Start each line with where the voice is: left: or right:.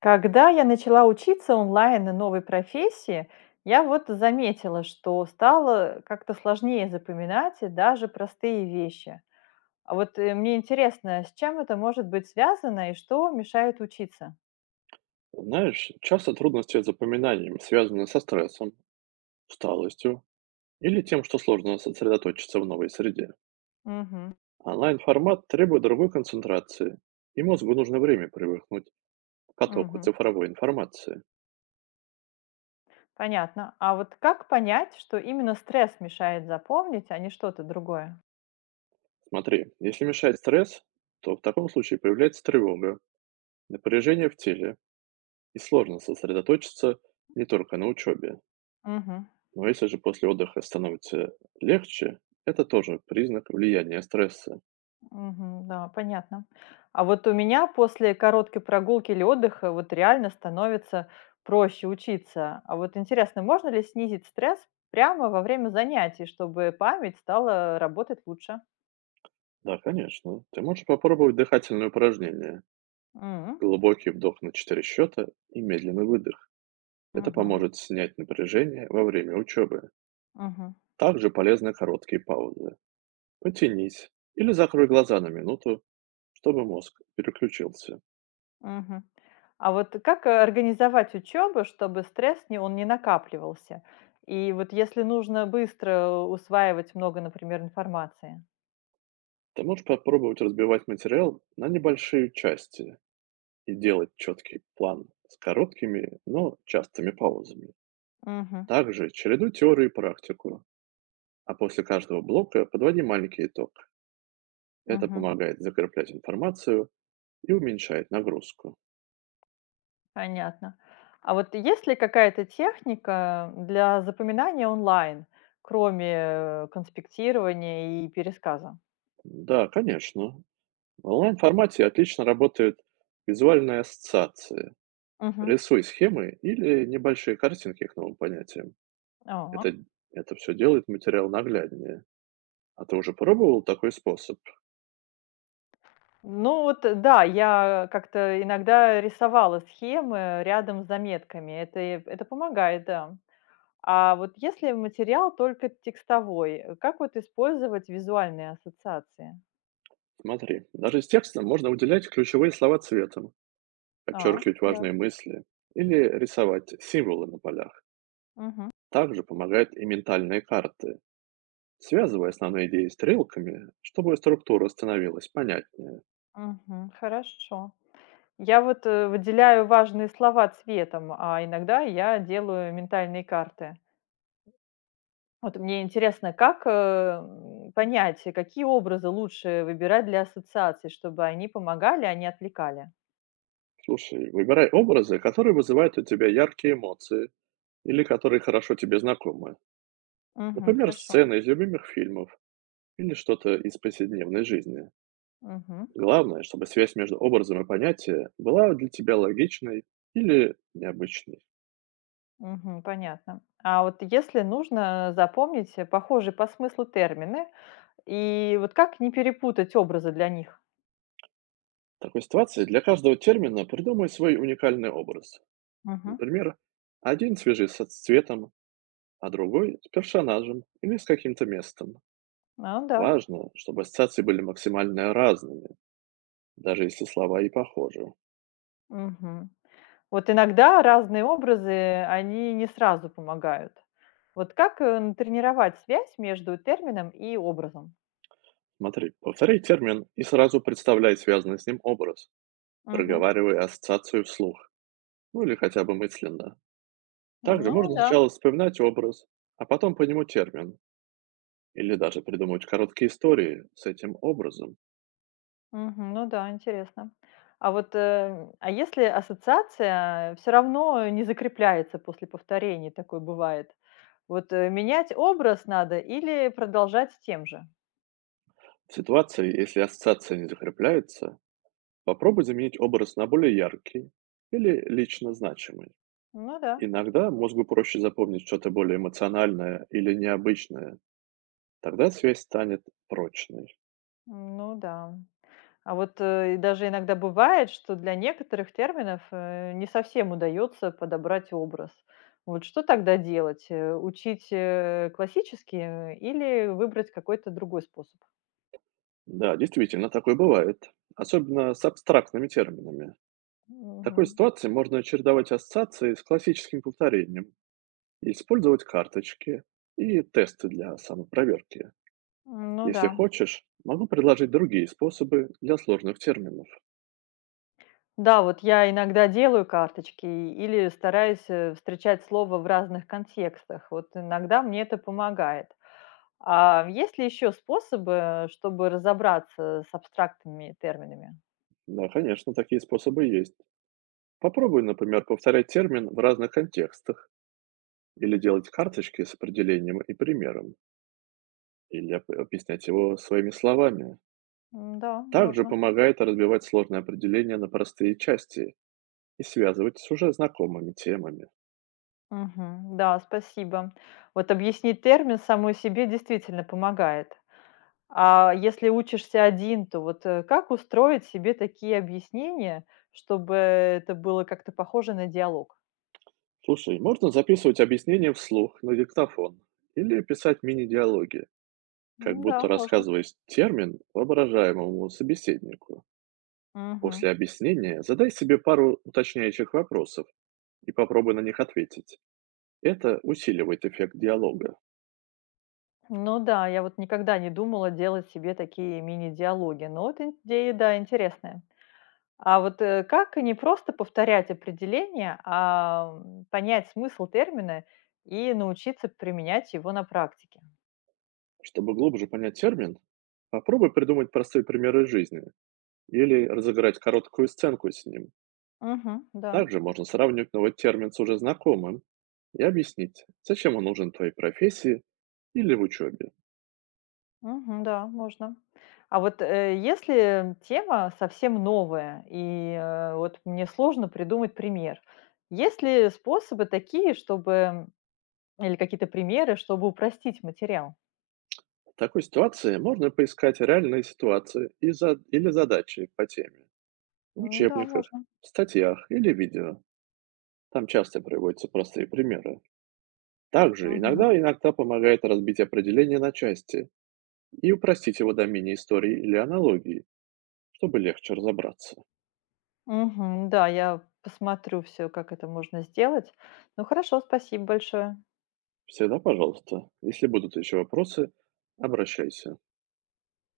left: Когда я начала учиться онлайн на новой профессии, я вот заметила, что стало как-то сложнее запоминать и даже простые вещи. А вот мне интересно, с чем это может быть связано и что мешает учиться?
right: Знаешь, часто трудности с запоминанием связаны со стрессом, усталостью или тем, что сложно сосредоточиться в новой среде.
left: Мгм,
right: Онлайн-формат требует другой концентрации, и мозгу нужно время привыкнуть к потоку
left: мгм.
right: цифровой информации.
left: Понятно. А вот как понять, что именно стресс мешает запомнить, а не что-то другое?
right: Смотри, если мешает стресс, то в таком случае появляется тревога, напряжение в теле, и сложно сосредоточиться не только на учебе.
left: Мгм.
right: Но если же после отдыха становится легче, это тоже признак влияния стресса.
left: Мгм. Да, понятно. А вот у меня после короткой прогулки или отдыха вот реально становится проще учиться. А вот интересно, можно ли снизить стресс прямо во время занятий, чтобы память стала работать лучше?
right: Да, конечно. Ты можешь попробовать дыхательные упражнения.
left: М,
right: Глубокий вдох на 4 счета и медленный выдох. Это
left: мгм,
right: поможет снять напряжение во время учебы.
left: мгм,
right: Также полезны короткие паузы. Потянись или закрой глаза на 1 минуту, чтобы мозг переключился.
left: мгм. А вот как организовать учебу, чтобы стресс не, он не накапливался? И вот если нужно быстро усваивать много, например, информации.
right: Ты можешь попробовать разбивать материал на небольшие части и делать четкий план с короткими, но частыми паузами.
left: Мгм,
right: Также чередуй теорию и практику, а после каждого блока подводи маленький итог. Это
left: мгм.
right: помогает закреплять информацию и уменьшает нагрузку.
left: Понятно. А вот есть ли какая-то техника для запоминания онлайн, кроме конспектирования и пересказа?
right: Да, конечно. В онлайн-формате отлично работают визуальные ассоциации.
left: Мгм.
right: Рисуй схемы или небольшие картинки к новым понятиям.
left: Ага.
right: Это, это все делает материал нагляднее. А ты уже пробовал такой способ?
left: Ну вот, да, я как-то иногда рисовала схемы рядом с заметками. Это помогает, да. А вот если материал только текстовой, как вот использовать визуальные ассоциации?
right: Смотри, даже с текстом можно выделять ключевые слова цветом,
left: А,
right: подчеркивать
left: да.
right: важные мысли или рисовать символы на полях.
left: Мгм.
right: Также помогают и ментальные карты. Связывай основные идеи стрелками, чтобы структура становилась понятнее.
left: Мгм. Хорошо. Я вот, выделяю важные слова цветом, а иногда я делаю ментальные карты. Вот мне интересно, как, понять, какие образы лучше выбирать для ассоциаций, чтобы они помогали, а не отвлекали?
right: Слушай, выбирай образы, которые вызывают у тебя яркие эмоции или которые хорошо тебе знакомы.
left: Мгм.
right: Например,
left: Хорошо.
right: сцены из любимых фильмов или что-то из повседневной жизни.
left: Мгм.
right: Главное, чтобы связь между образом и понятием была для тебя логичной или необычной.
left: Мгм. Понятно. А вот если нужно запомнить, похожие по смыслу термины, и вот как не перепутать образы для них?
right: В такой ситуации для каждого термина придумай свой уникальный образ.
left: Мгм.
right: Например, один свяжи с цветом, а другой с персонажем или с каким-то местом.
left: А, да.
right: Важно, чтобы ассоциации были максимально разными, даже если слова и похожи.
left: Мгм. Вот иногда разные образы, они не сразу помогают. Вот как, натренировать связь между термином и образом?
right: Смотри, повторяй термин и сразу представляй связанный с ним образ,
left: Мгм.
right: проговаривая ассоциацию вслух, ну или хотя бы мысленно. Также
left: Ну
right: можно
left: да,
right: сначала вспоминать образ, а потом по нему термин, или даже придумать короткие истории с этим образом.
left: мгм, ну да, интересно. А вот, а если ассоциация все равно не закрепляется после повторений, такое бывает, вот, менять образ надо или продолжать с тем же?
right: В ситуации, если ассоциация не закрепляется, попробуй заменить образ на более яркий или лично значимый.
left: Ну да,
right: Иногда мозгу проще запомнить что-то более эмоциональное или необычное. Тогда связь станет прочной.
left: ну да. А вот, и даже иногда бывает, что для некоторых терминов, не совсем удается подобрать образ. Вот что тогда делать? Учить, классические или выбрать какой-то другой способ?
right: Да, действительно, такое бывает. Особенно с абстрактными терминами. В такой
left: Мгм.
right: ситуации можно чередовать ассоциации с классическим повторением, использовать карточки и тесты для самопроверки.
left: Ну да.
right: Если хочешь, могу предложить другие способы для сложных терминов.
left: Да, вот я иногда делаю карточки или стараюсь, встречать слово в разных контекстах. Вот иногда мне это помогает. А есть ли еще способы, чтобы разобраться с абстрактными терминами?
right: Да, конечно, такие способы есть. Попробуй, например, повторять термин в разных контекстах. Или делать карточки с определением и примером, или объяснять его своими словами.
left: Да,
right: Также
left: можно.
right: помогает разбивать сложные определения на простые части и связывать с уже знакомыми темами.
left: Мгм. Да, спасибо. Вот объяснить термин самой себе действительно помогает. А если учишься один, то вот как устроить себе такие объяснения, чтобы это было как-то похоже на диалог?
right: Слушай, можно записывать объяснения вслух на диктофон или писать мини-диалоги, как
left: Да,
right: будто
left: можно.
right: рассказывая термин воображаемому собеседнику.
left: Мгм.
right: После объяснения задай себе пару уточняющих вопросов и попробуй на них ответить. Это усиливает эффект диалога.
left: Ну да, я вот никогда не думала делать себе такие мини-диалоги, но вот идея, да, интересная. А вот как не просто повторять определение, а понять смысл термина и научиться применять его на практике?
right: Чтобы глубже понять термин, попробуй придумать простые примеры из жизни или разыграть короткую сценку с ним.
left: Мгм. Да.
right: Также можно сравнивать новый термин с уже знакомым и объяснить, зачем он нужен в твоей профессии или в учебе.
left: Мгм. Да, можно. А вот, если тема совсем новая, и, вот мне сложно придумать пример. Есть ли способы такие, чтобы или какие-то примеры, чтобы упростить материал?
right: В такой ситуации можно поискать реальные ситуации и или задачи по теме в
left: Да,
right: учебниках,
left: можно.
right: статьях или видео. Там часто приводятся простые примеры. Также
left: Мгм.
right: иногда помогает разбить определение на части и упростить его до мини-истории или аналогии. Чтобы легче разобраться.
left: Мгм. Да, я посмотрю все, как это можно сделать. Ну, хорошо, спасибо большое.
right: Всегда пожалуйста. Если будут еще вопросы, обращайся.